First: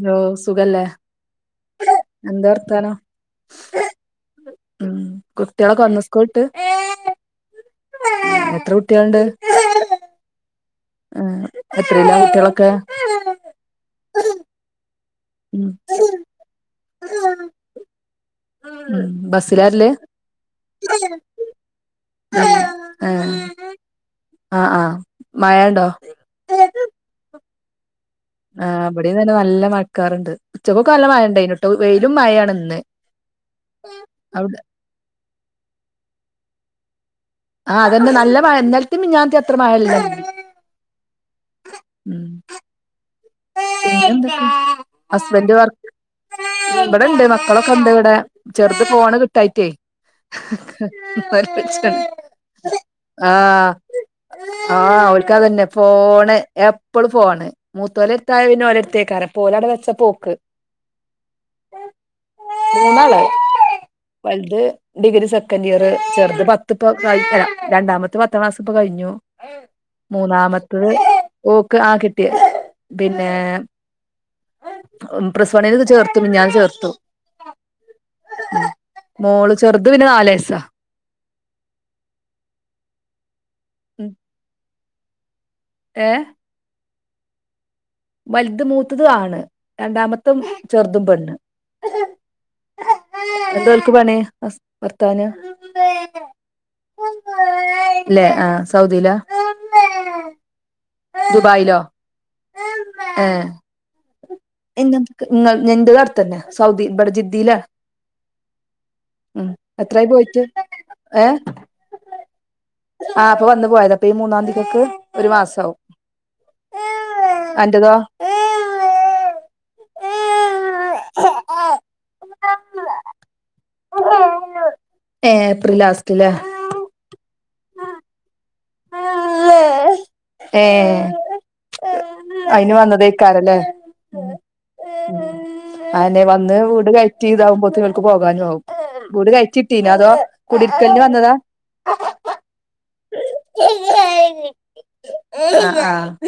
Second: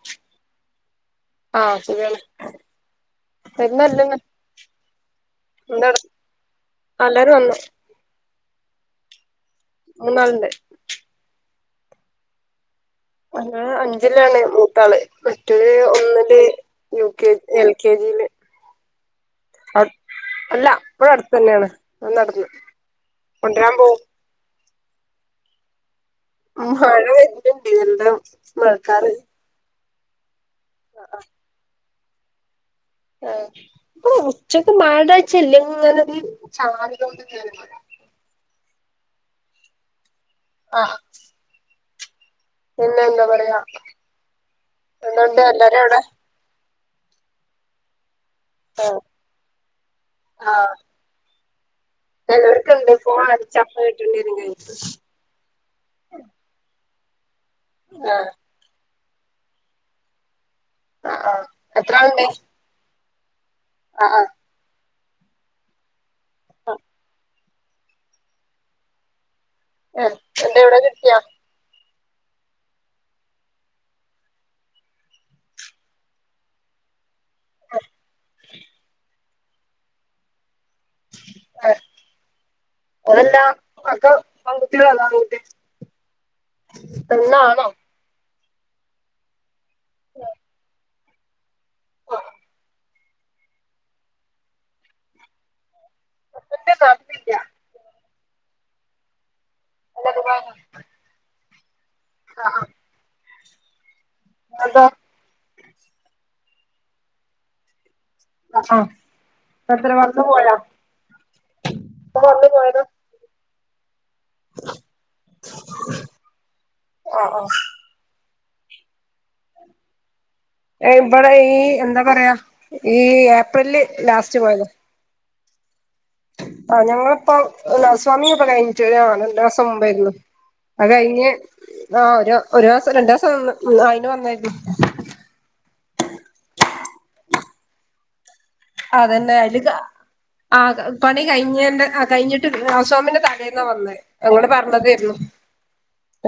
Hello സുഖല്ലേ ആഹ് സുഗാണ് എന്താ ഇന്നല്ലന്ന് ഉ കുട്ടികളെക്കെ വന്ന സ്കൂൾ വിട്ട് എല്ലാരും വന്നു എത്ര കുട്ടികളുണ്ട് മൂന്നാളുണ്ട് ആഹ് എത്രല്ല കുട്ടികളൊക്കെ ആഹ് അഞ്ചിലാണ് മൂത്താള് ഉം മറ്റവരു ഒന്നില് യു കെ എൽ കെ ജിയില് ഉം ബസ്സിലാ അഹ് വരല് അല്ല അപ്പഴ അടുത്ത് തന്നെയാണ് നടന്ന ഏഹ് കൊണ്ടിരാൻ പോകും ആഹ് ആഹ് മഴണ്ടോ മഴ വരുന്നുണ്ട് ന്താവോ ആഹ് ഇവിടെയും തന്നെ നല്ല മഴക്കാറുണ്ട് ഉച്ചക്കൊക്കെ നല്ല മഴ ഇണ്ടെനിട്ടോ വെയിലും മഴയാണ് ഇന്ന് ആഹ് അപ്പൊ അവിടെ ഉച്ചക്കെ മഴണ്ടോച്ചാ ഇങ്ങനെ ചാ ആഹ് അതന്നെ നല്ല മഴ ഇന്നലത്തെ മിഞ്ഞാത്തെ അത്ര മഴല്ല ആഹ് ഉം പിന്നെന്താ പ പിന്നെന്ത് ഹസ്ബൻഡ് വർക്ക് എല്ലാരും അവിടെ ഇവിടെണ്ട് മക്കളൊക്കെ ഉണ്ട് ഇവിടെ ചെറുത് ആഹ് ഫോണ് കിട്ടായിറ്റേ ആഹ് ചിലർക്കുണ്ട് ഫോൺ ആഹ് അടിച്ചപ്പ കിട്ടേണ്ടിരും കൈക്ക് ആഹ് ഓല്ക്ക് അതന്നെ ഫോണ് എപ്പോഴും ഫോണ് മൂത്തോല ആഹ് അടുത്തായ പിന്നെ ഓല എടുത്തേക്കാരം ഇപ്പൊ ഒലെടെ വെച്ചപ്പോ ഓക്ക് ആഹ് ആഹ് എത്രളുണ്ട് മൂന്നാള് ആഹ് ആഹ് വലുത് ഡിഗ്രി സെക്കൻഡ് ഇയർ ചെറുത് പത്തിപ്പോ കഴിഞ്ഞ രണ്ടാമത്തെ പത്താം ക്ലാസ്സ്‌ ഇപ്പോ കഴിഞ്ഞു ഏഹ് എന്റെ ഇവിടെ മൂന്നാമത്ത കിട്ടിയോ ഓക്ക് ആഹ് കിട്ടിയ പിന്നെ പ്ലസ് വൺ ചേർത്തു മിഞ്ഞാന്ന് ചേർത്തു ഉ മോള് ചെറുത് പിന്നെ നാല് വയസാ അതല്ലാ ഉം ഒക്കെ ആൺകുട്ടികളല്ല ആൺകുട്ടി ഏ പെണ്ണാണോ വലുത് മൂത്തത് ആണ് രണ്ടാമത്ത് ചെറു തും പണ്ണ് എന്ത് ഓൽക്ക് പണി ഭർത്താവിന് [inaudible] അല്ലെ ആഹ് സൗദിലാ? അല്ല ദുബായിൽ ആ ദുബായ്ലോ ആഹ് ആഹ ഇങ്ങളതോ എന്ത നിങ്ങ ഇന്റെതു അടുത്തെന്നെ സൗദി ഇവിടെ ജിദ്ദിയിലാ. ആഹ് ആഹ് അ എത്ര എത്രായി വന്ന് പോയിട്ട് ഏ പ്പൊ വന്നു പോയതാ ആ ഇപ്പൊ വന്ന് പോയതാ ഇപ്പൊ ഈ മൂന്നാം തിയതിക്ക് ഒരു മാസാവും ആഹ് ആഹ് അന്റെതോ? ഇവിടെ ഈ എന്താ പറയാ ഈ ഏപ്രില്ല് ലാസ്റ്റ് പോയത് ഏപ്രിൽ ലാസ്റ്റ് ല്ലേ ആഹ് ഞങ്ങളിപ്പൊ ഹൗസ് വാമിങ്ങിപ്പൊ കഴിഞ്ഞിട്ടില്ല്യ രണ്ടൂസം മുമ്പായിരുന്നു ഏ അത് കഴിഞ്ഞ് ആ ഒരു ഒരു അയിന് മാസം രണ്ടാസം നിന്ന് ഇന്ന് അയിനു വന്നായിരുന്നു [unintelligible] അയെന്നെ വന്ന് വീട് കയറ്റി ഇതാവുമ്പോത്തിനും ഓൽക്ക് പോകാനു ആവു അതന്നെ അതില് ആ കുടിരിക്കലിന് പണി വന്നതാ കഴിഞ്ഞേൻ്റെ കഴിഞ്ഞിട്ട് ഹൗസ് വാമിന്റെ തലേന്നാ വന്നേ ആ ഞങ്ങള് പറഞ്ഞതേരുന്നു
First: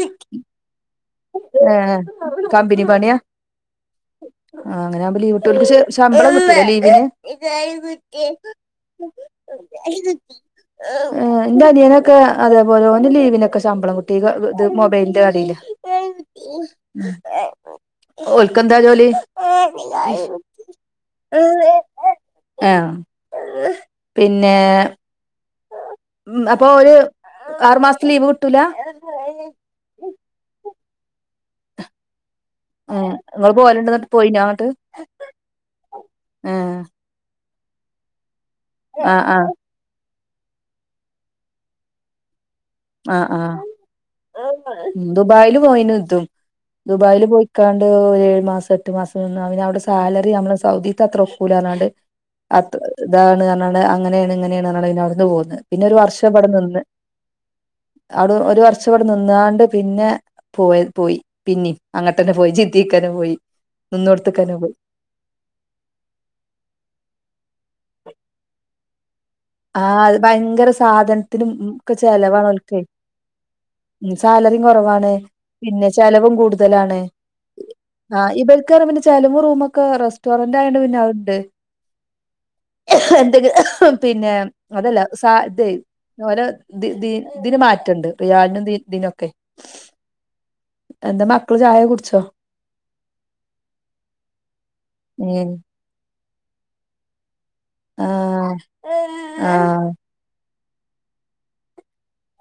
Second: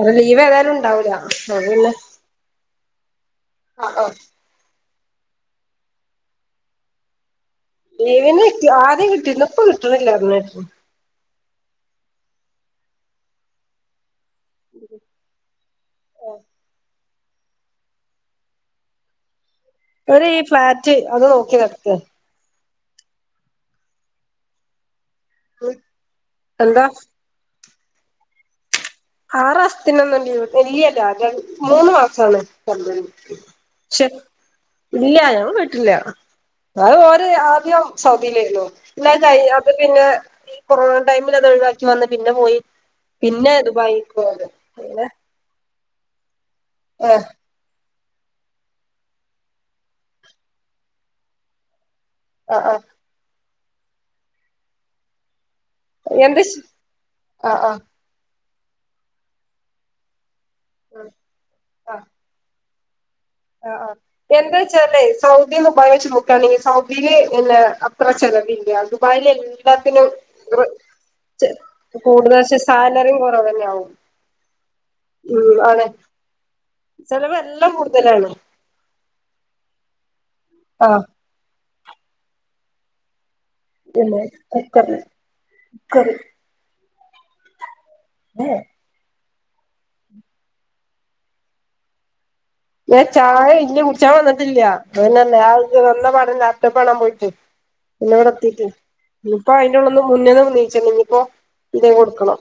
ഓ ഇവേതായാലുണ്ടാവ്ല്ല ഏഹ് കമ്പിനി പണിയാ? ആ ആ ആഹ് അങ്ങനാവുമ്പോ ലീവിട്ടൂ പഷേ ശമ്പളം കിട്ടൂലെ ലീവിന്? ഏഹ് ലീവിന് ആദ്യം കിട്ടിര്ന്ന് ഇപ്പൊ കിട്ട്ണ്ല്ല ർഞ്ഞ്കേട്ട്. ഇന്റെ അനിയെനൊക്കെ അതേപോലെ ഓന് ലീവിനൊക്കെ ശമ്പളം കിട്ടി വ ഇ ഇത് മൊബൈലിന്റെ കടീല് ഓൽക്കെന്താ ജോലി? ഒരു ഈ ഫ്ളാറ്റ് അത് നോക്കി നട്ത്താ ആഹ് പിന്നെ ഉം അപ്പൊ എന്താ ഒരു ആറുമാസത്തെ ലീവ് കിട്ടൂല? ആറാസത്തിന് ഒന്നും ലീവ് ഇല്ല്യോല്ല മൂന്ന് മാസാണ്. ഏഹ് ഇങ്ങള് പോവല്ണ്ട് ഷെ ന്നട്ട് പോയിനോ അങ്ങട്ട് ഇല്ല [unintelligible] വീട്ടിലാ ഏഹ് അത് ഓര് ആദ്യം സൗദീലേര്ന്നു പിന്നെ ആഹ് അത് ക അത് പിന്നെ ഈ കൊറോണ ടൈമിൽ അത് ഒഴിവാക്കി വന്ന് പിന്നെ പോയി ആഹ് ആഹ് കേക്കു അത് ദുബായില് പോയിന് ഇതും ദുബായിൽ ആഹ് പോയി ക്കാണ്ട് ഒര് ഏഴ് മാസം എട്ട് മാസം നിന്ന് അയ്ല് അവടെ സാലറി നമ്മളെ സൗദിത്ത് അത്ര ഒക്കൂലർഞ്ഞാണ്ട് ആഹ് അത് ആഹ് ഇതാണ് അർഞ്ഞാണ്ട് അങ്ങനെയാണ് ഇങ്ങനെയാണ് അർഞ്ഞാണ്ട് പിന്നവ്ട്ന്ന് പോന്ന് പിന്നെ ഒരു വർഷം ഇവിടെ എന്തിഷ് നിന്ന് അഹ് ആഹ് അവിടെ ഒരു വർഷം ഇവടെ നിന്നാണ്ട് പിന്നെ പോയ പോയി പിന്നിം അങ്ങട്ടന്നെ പോയി ജിദ്ധീക്കന്നെ പോയി അഹ് ആഹ് നിന്നോട്ത്ത്ക്കന്നെ പോയി എന്താച്ചാലേ സൗദി ദുബായി വെച്ച് നോക്കാണെങ്കിൽ സൗദയിയില് എന്നന്നെ അത്ര ചെലവില്ല ദുബായി ആഹ് അത് ഭയങ്കര സാധൻത്തിനും ഒക്കെ കൂടുതൽ പക്ഷെ ചെലവാണോൽക്ക് സാലറിയും കുറവന്നെ ആവും ഉം സാലറിം കൊർവാണ് ഉം ആണ് പിന്നെ ചെലവും കൂട്തലാണ് ചെലവെല്ലാം കൂടുതലാണ് ആഹ് ഇവർക്കർഞ്ഞ പിന്നെ ചെലവും റൂമൊക്കെ റെസ്റ്റോറന്റ് ആയണ്ട് പിന്നെ ആഹ് അത എന്തെ പിന്നെ അതല്ല സ ഇത കുക്കറ് ഓരോ തി തീ ഇതിന് മാറ്റണ്ട് ഏഹ് റിയാലിനും തീ തി നൊക്കെ എന്താ മക്കള് ചായ കുടിച്ചോ ചായ ഇല്ല കുട്ച്ചാ വന്നിട്ടില്ല അയ്ഞ്ഞർ ഉം ഞ്ഞെ [unintelligible] വന്ന പാടന്നെ ലാപ്ടോപ്പ് കാണാൻ പോയിട്ട് പിന്നെ ഇവടെ ആഹ് എത്തിട്ടേ ഇപ്പോ അയിന്റെ ആഹ് ഇള്ന്ന് മുന്ന്ന്ന് നിങ്ങിപ്പോ ഇതേ കൊടുക്കണം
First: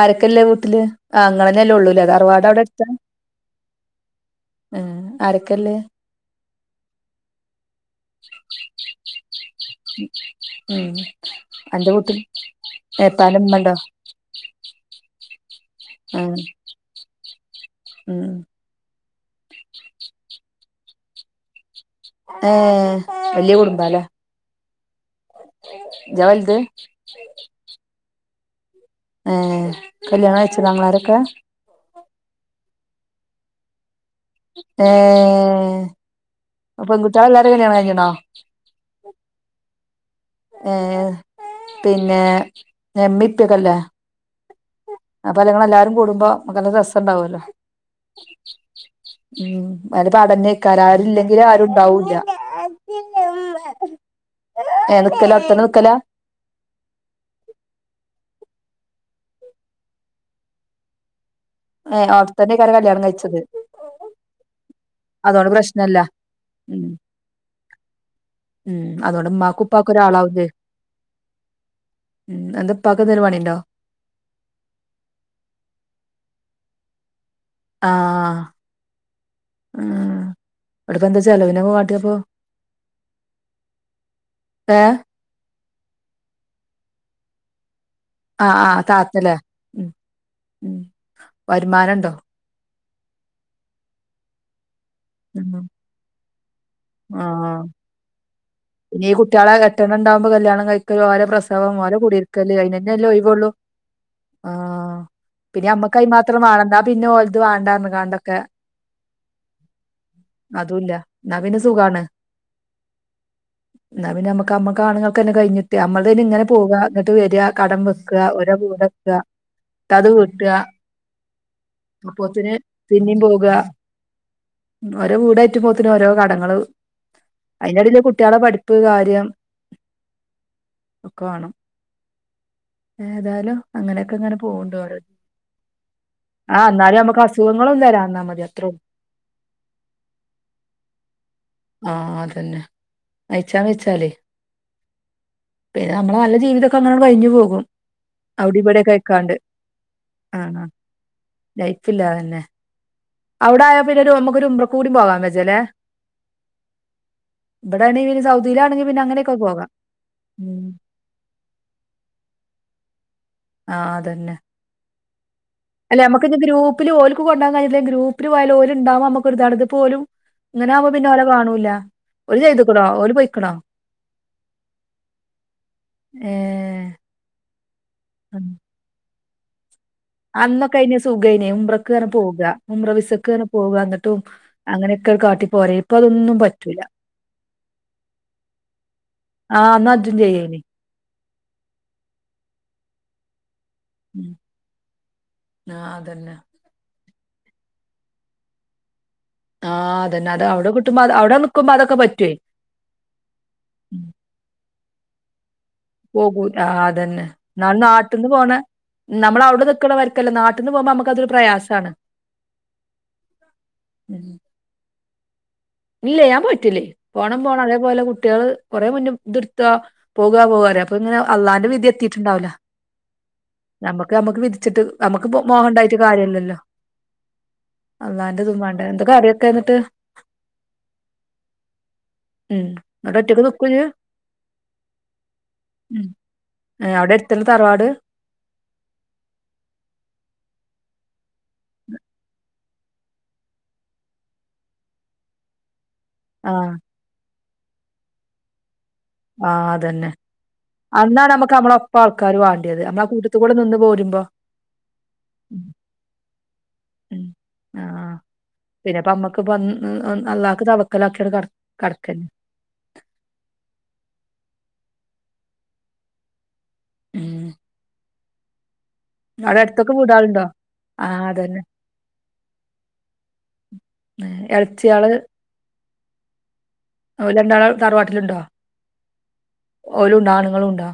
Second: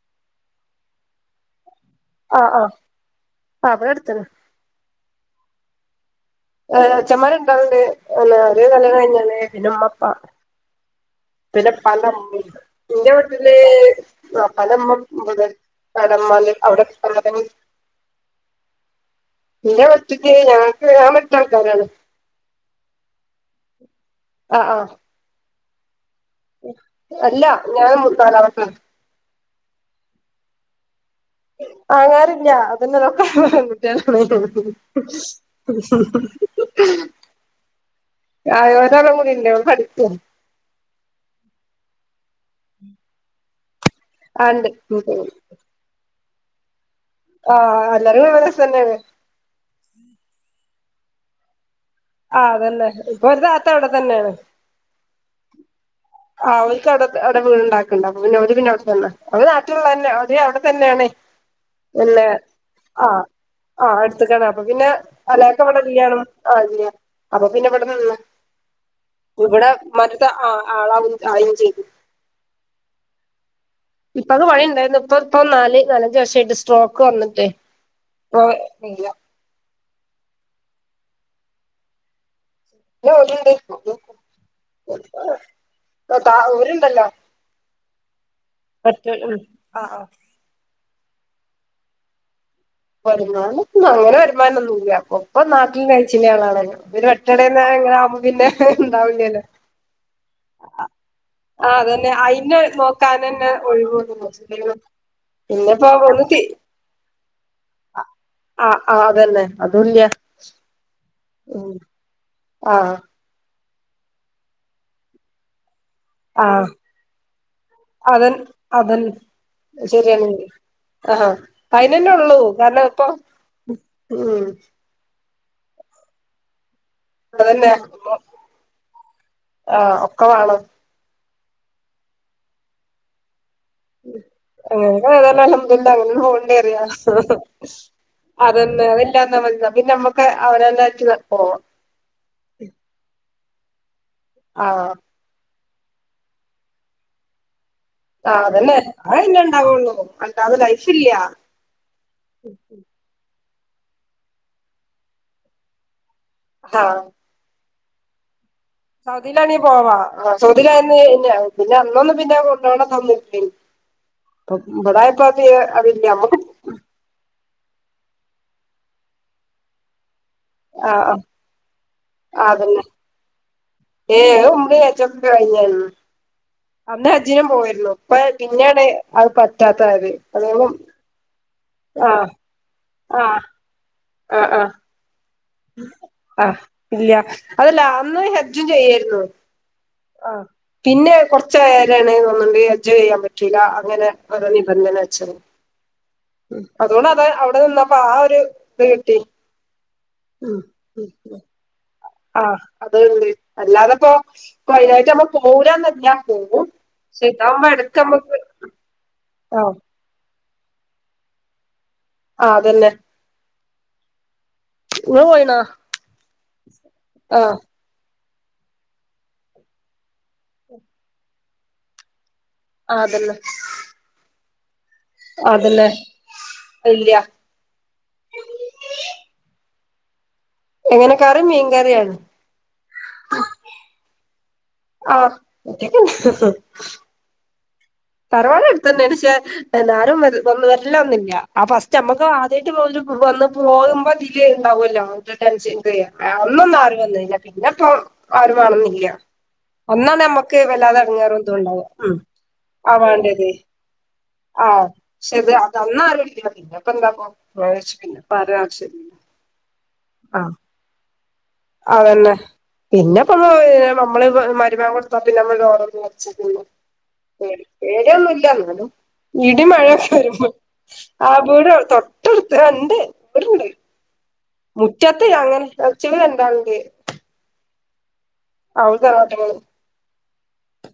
ആരക്കല്ലേ വീട്ടില് ആ ഇങ്ങളന്നെല്ലേ ഉള്ളൂലേ അതാ [unintelligible] പാട ആഹ് അവടെ ആഹ് എട്ത്താ ആഹ് ഇവിടെ അടുത്തന്നെ ഉം ആരൊക്കല്ലേ എളച്ചന്മാര് രണ്ടാള്ണ്ട് പിന്നെ അത് കല്യാണം കഴിഞ്ഞാണ് പിന്നെ ഉമ്മപ്പാ ഉം പിന്നെ അന്റെ വീട്ടിൽ ഉപ്പാന്റമ്മ ഇന്റെ ഏപ്പാന്റെ വീട്ടില് ഇമ്മണ്ടോ വാപ്പൻ്റെമ്മ ഇവടെ അവടെ ആഹ് ഉമ്മാൻ്റെ [unintelligible] അവടെ [unintelligible] ഉം എന്റെ വീട്ടിക്ക് ഞങ്ങക്ക് ഞാൻ പെരുത്ത ആൾക്കാരാണ് ആഹ് വലിയ കുടുംബാല്ലേ അഹ് ആഹ് ജ വൽ അല്ല ഞാൻ മൂത്തോലാ പർഞ്ഞേ ഏഹ് കല്യാണം കയ്ച്ച്ണോ ആങ്ങളാരൊക്കെ ആങ്ങളാരില്ല അതന്നെ ഏഹ് [unintelligible] [unintelligible] പെൺകുട്ടികളെല്ലാരും കല്യാണം കഴിഞ്ഞ്ണോ ആഹ് ഒരാള് കൂടിണ്ട് അവള് പഠിക്ക ഏഹ് പിന്നെ ഉമ്മി ഇപ്പക്ക ഇല്ലാ ആഹ് ഇണ്ട് അപ്പ നിങ്ങളെല്ലാരും കൂടുമ്പോ നല്ലരസ സം ഉണ്ടാവുവല്ലോ ആഹ് എല്ലാരും ഒരേസം തന്നെയാണ് ഉം അടഞ്ഞിക്കാ ആരില്ലെങ്കിലും ആരുണ്ടാവൂല്ല ആഹ് അതന്നെ ഇപ്പൊ ഒരു താത്ത അവിടെ ഏഹ് തന്നെയാണ് [unintelligible] ആഹ് അവർക്ക്ടെ അവിടെ വീടുണ്ടാക്കണ്ടാ പിന്നെ അവിടെ തന്നെ അവ നാട്ടിലുള്ള തന്നെ ഒ അവിടെ തന്നെയാണേ ഏഹ് അവിടുത്തന്നയണ ഇക്ക കല്യാണം കഴിച്ചത് ആഹ് അടുത്ത്ക്കണ് അപ്പൊ പിന്നെ അതോണ്ട് അലക്കെ ഇവിടെ പ്രശ്നല്ല ഇല്യാണം ഉം ആഹ് അപ്പൊ പിന്നെ ഇവിട നിന്ന് ഉം അതോണ്ട് ഉമ്മാക്കും ഇവിടെ ഉപ്പാക്കും ഉന്മന്റെ ഒരാളാവും ആഹ് ആളാവും ആളുകയും ചെയ്തു അന്റെ ഉപ്പാക്കെന്തെങ്കിലും പണി ണ്ടോ ഉപ്പക്ക് പണി ഉണ്ടായിരുന്നു ഇപ്പൊ ഇപ്പൊ നാല് നാലഞ്ച് വർഷമായിട്ട് സ്ട്രോക്ക് വന്നിട്ട് ആഹ് ഉം അവിടപോ ചെലവിന് കാട്ടിയപ്പൊ ഒര് ഏ മോനുണ്ട് ഓര്ണ്ടല്ലോ ആഹ് ആഹ് താത്തല്ലേ ഉം ആഹ് ആഹ് വരുമാനം ഉണ്ടോ വരുമാനം അങ്ങനെ വരുമാനം ഒന്നും ഇല്ല ഉപ്പ ഉം നാട്ടിൽ കഴിച്ചില്ല ആളാണല്ലോ ര് ആഹ് വെട്ടണന്ന ഇങ്ങനെ ആകുമ്പ പിന്നെ ഇനി ഈ ഇണ്ടാവില്ലല്ലോ കുട്ട്യാളെ എട്ടെണ്ണം ഇണ്ടാവുമ്പോ കല്യാണം കഴിക്കല് ഓലെ പ്രസവം ആഹ് ഓലെ അതന്നെ കുടിയിരിക്കല് അയിന് അയിനന്നെല്ലേ നോക്കാൻ ഒഴിവൊള്ളൂ തന്നെ ഒഴിവൂന്ന പിന്നെമ്മക്ക്ക്കൈ മാത്രം വളന്നാ വേണ്ടാ പിന്നെ ഒള്ത് വേണ്ടന്ന് ആഹ് ആഹ് അതന്നെ അതുല്ലൃ അതുല ഉം ആഹ് എന്നാ പിന്ന നമുക്ക നമ്മക്കാണുൾക്കന്നെ കഴിഞ്ഞു നമ്മുടെന് ഇങ്ങനെ ആ പോവുക എന്നിട്ട് വരിക കടം വെക്കുക അതൻ ഓരോ വീട് വെക്കുക അത് വിട്ട്ക ആഹാ അതിനനന്നെ ഉള്ളൂ കാരണം ഇപ്പൊ പിന്നിം പോകാ ഉ ഓരോ വീടയറ്റുമ്പോത്തിന് ഓരോ കടങ്ങള് അതന്നെ അതിന്റെടെക്ക് കുട്ടികളെ പഠിപ്പ് കാര്യം ആ ഒക്കെ വേണം ഒക്കെ വേണം ഏതായാലും അങ്ങനെയൊക്കെ ഇങ്ങനെ പോവ്ണ്ട് ഓരോ അങ്ങനെ ഏതൽ അൽഹംദുലില്ല അങ്ങന ആഹ് പോകണ്ടേറിയ ന്നാലും നമ്മക്ക് അസുഖങ്ങളും വരാന്നാ മതി അത്രൊള്ളൂ അതന്ന അല്ലാന്നാ പിന്നെ നമ്മുക്ക് അവനന്നട്ട് പോവ ആഹ അതന്നെ അയച്ചാൻ വെച്ചാലേ ആഹ് പിന്ന നമ്മള നല്ല ജീവിതൊക്കെ അങ്ങനങട് കഴിഞ്ഞു പോകും ആ അവടിം അതന്നെ ഇവടിം ഒക്കെ ആയിക്കാണ്ട് അന്നെ ഇണ്ടാവുള്ളൂ അല്ലാത ആഹ് ലൈഫില്ല്യ ലൈഫില്ല അതന്നെ അവിടയാ പിന്നൊരു അമ്മക്കൊരു ഉമ്രക്കൂടി പോവാൻ പജ്ജല്ലേ [unintelligible] ഇവിട [unintelligible] സൗദി [unintelligible] സൗദിയിലാണീ പോവാ സൗദയിലായിന്ന് പിന്നെ അന്നൊന്ന് പിന്നെ കൊണ്ടോണ തോന്നി ആഹ് അതന്നെ [unintelligible] അല്ലെ നമ്മക്ക് നമുക്കി ഗ്രൂപ്പില് ഓലക്ക് കൊണ്ടാൻ കഴിയില്ലേ ഗ്രൂപ്പിൽ പോയാൽ ഓല ഉണ്ടാകും നമുക്ക്‌ ഒരു ഇതാണ് ഇത് പോലും ഇങ്ങനാമ്പോ ആ പിന്നെ ഓരെ കാണൂല ഓര് ചെയ്ത്ക്കണോ ഓര് പൊയ്ക്കണോ [unintelligible] ഏ ജിനും പോയിരുന്നു പ്പ പിന്നാണേ അത് പറ്റാത്തായത്‌ അന്നൊക്കയ്ഞ്ഞ സുഖേനേ ഉുമ്രക്ക് തനെ പോവുക ആ ഉുമ്രവിസക്ക് തനെ പോകുക എന്നിട്ടും അങ്ങനെ കേൾക്കാ ആഹ് ഇല്ല അതല്ല അന്ന് ഹജ്ജും ചെയ്യാരുന്നു ആഹ് അന്നജും ചെയ്യേലെ പിന്നെ കൊറച്ച് പേരാണ് പോന്ന്ണ്ട് എൻജോയ് ചെയ്യാൻ പറ്റും ട്ടിലാ അങ്ങനെ ഉം. ഓരോ നിബന്ധന വെച്ചെ ആ അതന്നെ ഉ അതുകൊണ്ട് അത അവിടെ നിന്നപ്പ ആ ഒരു ഇത് കിട്ടി ആഹ്തന്നെ ഉം അതവിടെ കിട്ടുമ്പോ അടെ നിക്കുമ്പാതക്കെ പറ്റുവേ അത [unintelligible] ഉം. അല്ലാതപ്പോ പ്പൊ ഐനായിട്ട് നമ്മ പോവൂലാ [unintelligible] പോകൂ ആ അതന്നെ നാൾ നാട്ടിൽന്ന് നമ്മക്ക് പോണ നമ്മള അവിടെ ആഹ് നിക്കണവർ ക്കല്ല നാട്ടിന്ന് പോമ്പ നമുക്കതൊര് പ്രയാസാണ് ആഹ് അതന്നെ ങ്ങള് പൊയിനാ ഇല്ലെ ഞാൻ പോയിട്ടില്ലേ പോണം പോണം അതേപോലെ കുട്ടികള് കൊറെ മുന്നുംഇതെടുത്ത പോകാ പോകാെപറയും അപ്പൊ ഇങ്ങനെ അല്ലാന്റെ വിധി എത്തിയിട്ടുണ്ടാവില്ല ആ അതന്നെ നമ്മുക്ക് നമ്മുക്ക് വിധിച്ചിട്ട് നമ്മുക്ക് മോഹം അതന്നെ ഇണ്ടായിട്ട് കാര്യം ഇല്ലല്ലോ ഇല്ല അള്ളാന്റെ ദുമാണ്ട് എന്ത് കറിയൊക്കെയാ ഇന്നിട്ട് എങ്ങനെ കറി മീൻ കറിയാണ് ഉം അത് ഒറ്റക്കു നിക്കൂല ആഹ് ഒറ്റയ്ക്ക് [inaudible] ത്തിൽ തറവാട് തറവാട് അടുത്ത് തന്നെയ പക്ഷേ എന്നാരും വര വന്ന വരില്ല ഫസ്റ്റ് നമ്മക്ക് ആദ്യമായിട്ട് പോവന്ന് പോകുമ്പോ അതി ല്ലേ ഉണ്ടാവുമല്ലോ ഒരു ടെൻഷൻ ഒക്കെ ആ അന്നൊന്നും ആരും വന്നില്ല പിന്നെ ഇപ്പ ആരും വേണംന്നില്ല ആഹ് അത് തന്നെ അന്നാണ് നമ്മുക്ക് ഇതും നമ്മടെ ഉണ്ടാവ ഒപ്പം ഉം ആൾക്കാര് വേണ്ടിയത് ആഹ് നമ്മ ആ കൂട്ടത്തി വേണ്ടത് കൂടെ നിന്ന് പോരുമ്പോ ആഹ് പക്ഷെ അത് ഉം അതന്നാ ആരുമില്ല ഇല്ല പിന്നെ ഇപ്പ എന്താ പ്പൊ [unintelligible] പിന്നെ ഇപ്പൊ അമ്മക്ക് ഇപ്പം ഉം നല്ലാക്കു തവക്കലാക്കിയൊരു കട കടക്കന്നെ അതേല്ലേ പിന്നിപ്പോ നമ്മള് മരുമാൻ കൊടുത്ത പിന്നെ നമ്മള് [unintelligible] ഉം പേടി പേടിയൊന്നുല്ല എന്നാലും അവിടെ അടുത്തൊക്കെ ഇടിമഴയൊക്കെ വീടാളുണ്ടോ വരുമ്പോ ആഹ് വീട് തൊട്ടടുത്ത് ഒണ്ട് ഒരു വീട് ന്നേരെ മുറ്റത്ത്ങ്ങനെ കളിച്ച്ണരണ്ടാള്ണ്ട്. ഓൽ രണ്ടാൾ തറവാട്ടിലുണ്ടോ? അവര് തറവാട്ട്മേ ആണ് ഓലുണ്ടാ ആണുങ്ങളുണ്ടാ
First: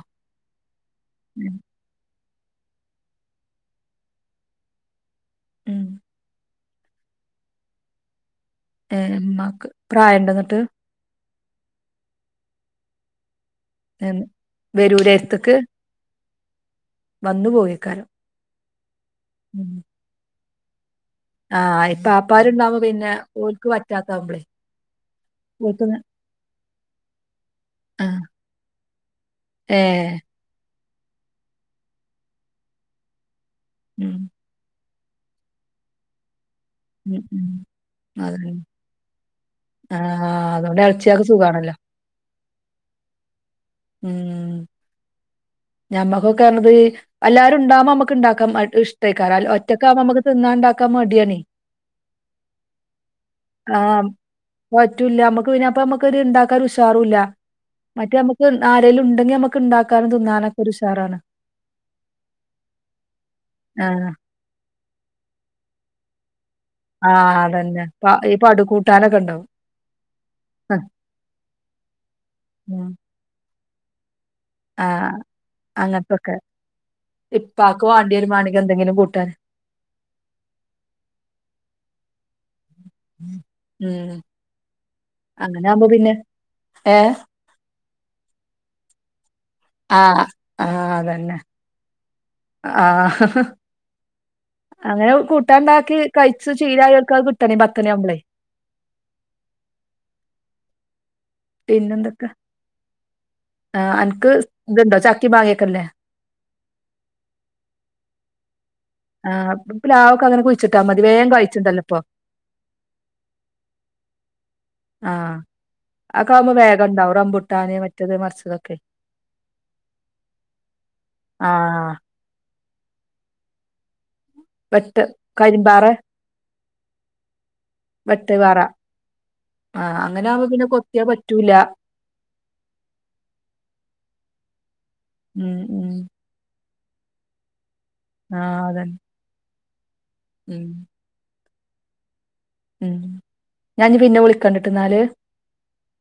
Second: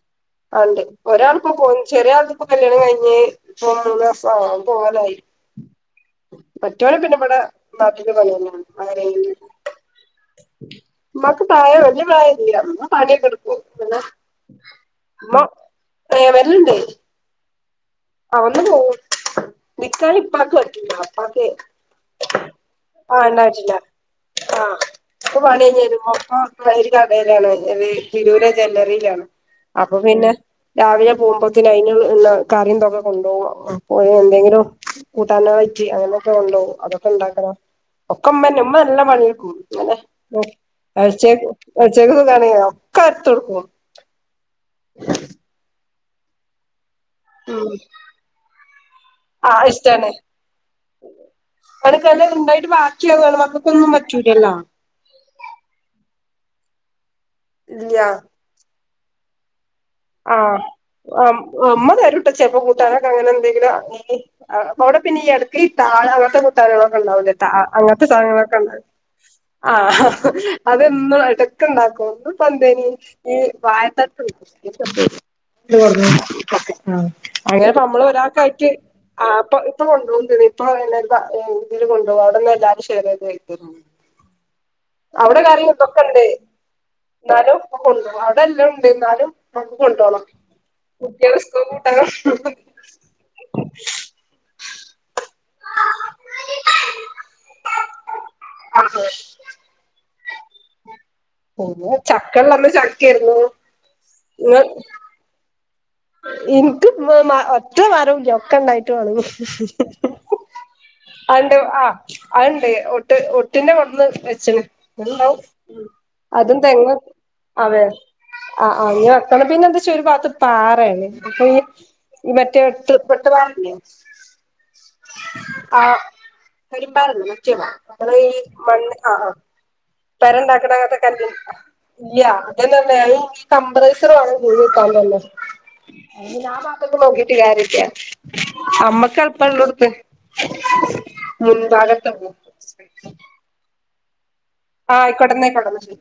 ആണ്ട് ഒരാൾപ്പോ പോയി ചെറിയാ ൾപ്പെ കല്യാണം കഴിഞ്ഞ് ഇപ്പം മൂന്നാസാവ്ണ് ഓം പോവാനായി. ഉം മറ്റേ ആള് പിന്നെമ്പടെ നാട്ടില് പണി തന്നയയാണ്. ഏഹ് ഉമ്മാക്ക് പ്രായോണ്ടന്നിട്ട്. മ്മാക്ക് പ്രയം വലിയ പ്രയം ഒന്നുല്ല ഉമ്മ പണിയൊക്കെട്ക്കും. എൻ വെരൂലെ. മ്മ ഏഹ് വെര്ല്ണ്ട്. വന്ന് പോയിക്കാരം. ആഹ് വന്ന് പോവും നിക്കല് ഇപ്പക്ക്പറ്റൂല. പ്പാക്കെ ആഹ് ഇപ്പാപ്പാരുണ്ടാവുമ്പോ പിന്നെ ആഹ് ഓൽക്ക് ണ്ടായിട്ടില്ല പറ്റാത്താവുമ്പളേ ആഹ്. പ്പൊ ഓൽക്ക് പണിഞ്ഞെരുമ്പേ പ്പൊ ഒരു കടെലാണ് ര് ആഹ് തിരൂര് ഒര് ജ്വല്ലറീലാണ്. അപ്പൊ ഏഹ് പിന്നെ. രാവിലെ പോവുമ്പോത്തിന് അയ്ന്ള്ള കറിം ഇതൊക്കെ കൊണ്ടേവും അപ്പൊയ് ഉം എന്തെങ്കിലും. കൂട്ടാനായിട്ട് അങ്ങനെക്കെ കെണ്ടോവും അതൊക്കെ ഉം ഉം ഉണ്ടാക്കണം. ഒക്കെ അതന്നെ മ്മന്നെ മ്മ നല്ല പണിയെട്ക്കും ങ്ങനെ ആഹ് അതോണ്ട് എ എളച്ചിയാക്ക് അട്ചേകു സുഖാണല്ലോ ചെകിട് നനയുവോ ഒക്കെ എടുത്ത് കൊടുക്കുവോ ഉം ഞമ്മക്കൊക്കാർന്നത് എല്ലാരും ഉം ഉണ്ടാവുമ്പോ നമ്മക്ക് ണ്ടാക്കാൻ മ ഇഷ്ടെയ്ക്കാരം. ആ ഒറ്റക്കാമ്പോ മ്മക്ക് തിന്നാണ്ടാക്കാൻ മടൃയാണെ. [unintelligible] ണ്ടായിട്ട് ബാക്കൃവാണ് മക്കക്കൊന്നും പറ്റൂലല്ലോ. റ്റുല്ല നമ്മക്ക് പിന്നെ അപ്പ മ്മക്കെരുണ്ടാക്കൊരുഷാറുല്ല, ഇല്ല മറ്റേ മ്മക്ക് ആരെലൂണ്ടെങ്കി നമ്മ ക്ക് ണ്ടാക്കാനും ത്‌ ന്നാനോക്കെ അ അ അമ്മ വരൂട്ടാ ചെൽപോ കൂട്ടാനൊക്കെ അങ്ങനെന്തെങ്കിലു ആഹ് അവടെപിന്നെ ഈ എടക്ക് ഈ താഴ അങ്ങൻത്തെ കുത്താനെളൊക്കെ ണ്ടാവൂലേ ആഹ് താ അതന്നെ അങ്ങൻത്തെ പ- ഈ സാധനങ്ങളൊക്കെണ്ട്. പടുകൂട്ടാനൊക്കെ ഉണ്ടാവും ആഹ് ഹ് ഹ് അതെന്നും എടക്ക്ണ്ടാക്കും ഇന്ന്പ്പന്തേനി ഉം ഈ വായത്തണ്ട് [unintelligible] ആഹ്. ന്ത് പറഞ്ഞു അങ്ങനത്തൊക്കെ അ അങ്ങനെ ഇപ്പാക്ക് അമ്മള് വാണ്ടി വരും വാണെങ്കി ഒരാൾക്കായിട്ട് എന്തെങ്കിലും കൂട്ടാൻ ആപ്പൊ ഇപ്പ കൊണ്ടേവുതിന് ഇപ്പ എല്ലാര്ക്ക തില് കൊണ്ടേവും അവിടെല്ല എല്ലാര്ക്കിഷ് ചെറിയെതെയ്ക്ണു ഉം അവ്ടെ കറി അങ്ങനെ ആവുമ്പോ പിന്നെ തെക്കെണ്ട് ഏഹ് ന്നാലും കൊണ്ട്അവടെല്ലണ്ട് ന്നാലും ആഹ് ആഹ് അതെന്നെ സ്കൂൾ കൂട്ടാൻ ആഹ് ഹ് ഹ്. അങ്ങനെ കൂട്ടാണ്ടാക്കി കഴിച്ച് ചീലായേര്ക്ക് അത് കിട്ടണേ പത്തെണിയാവുമ്പളെ. [unintelligible] ഒന്ന് പിന്നെന്തൊക്കെ ചക്കള്ളന്ന് ചക്കെര്ന്നു. ആഹ് അൻക്ക് ത്ണ്ടോ, ചക്കിം, മാങ്ങിയെക്കെല്ലേ? ഇൻക്ക് മ് മാ ഒറ്റ മരൂല്ലൃ ഒക്കെണ്ടായി ട്ട് ഹ് ആഹ് ഹ്ഹ് ഹ് പ്ലാവൊക്കെ അങ്ങനെ കുഴിച്ചിട്ടാ മതി വേഗം അഹ്ണ്ട് കായ്ച്ചുണ്ടല്ലോ ആഹ് ഇപ്പൊ അഹ്ണ്ട് ഒ ഒട്ട് ഒട്ടിന്റെ കൊട്ന്ന് വെച്ച്ണ് ആഹ് അഹ്ണ്ടാവും. അതൊക്കെ ആവുമ്പോ അതും വേഗം തെങ്ങ് ഉണ്ടാവും റംബുട്ടാന് അവെ മറ്റേത് അ മറിച്ചതൊക്കെ ആ ഞി വെക്കണം പിന്നെന്താച്ചാ ഒരുപാത്ത് പാർ പ്പൊണ്, ആഹ് ഈ മറ്റേ ട്ട് വെട്ട്പാറല്ലെ. വെട്ട് കരിമ്പാറെ? കരിമ്പാറെല്ലാ മറ്റെവാ. മ്മളെ ഈ വെട്ട് പാറ മണ്ണ് ആ ആ ആഹ് അങ്ങനെ ആവുമ്പോ പിന്നെ പെരണ്ടാക്ക്ണങ്ങൻത്തെ കൊത്തിയാ കല്ല്. പറ്റൂല ഇല്ലൃ, അതെന്താന്നാ ഈ കംപ്രൈസർ വേണം കുഴികുത്താൻ തെന്നെ. ഉം ഉം ഞി ആ പാത്ക്ക് നോക്കീട്ട് കാരൃല്ലൃ ആഹ് അതന്നെ അമ്മക്കെൾപ്പള്ളേട്ത്ത്. ഉം, മുൻ ഭാഗത്തന്നെ ഉം, ഞാൻ ഞ്ഞി പിന്നെ വിളി ആഹ്, ആയിക്കോട്ട ന്നെയിക്കൊട്ടേ എന്നാ ശരി.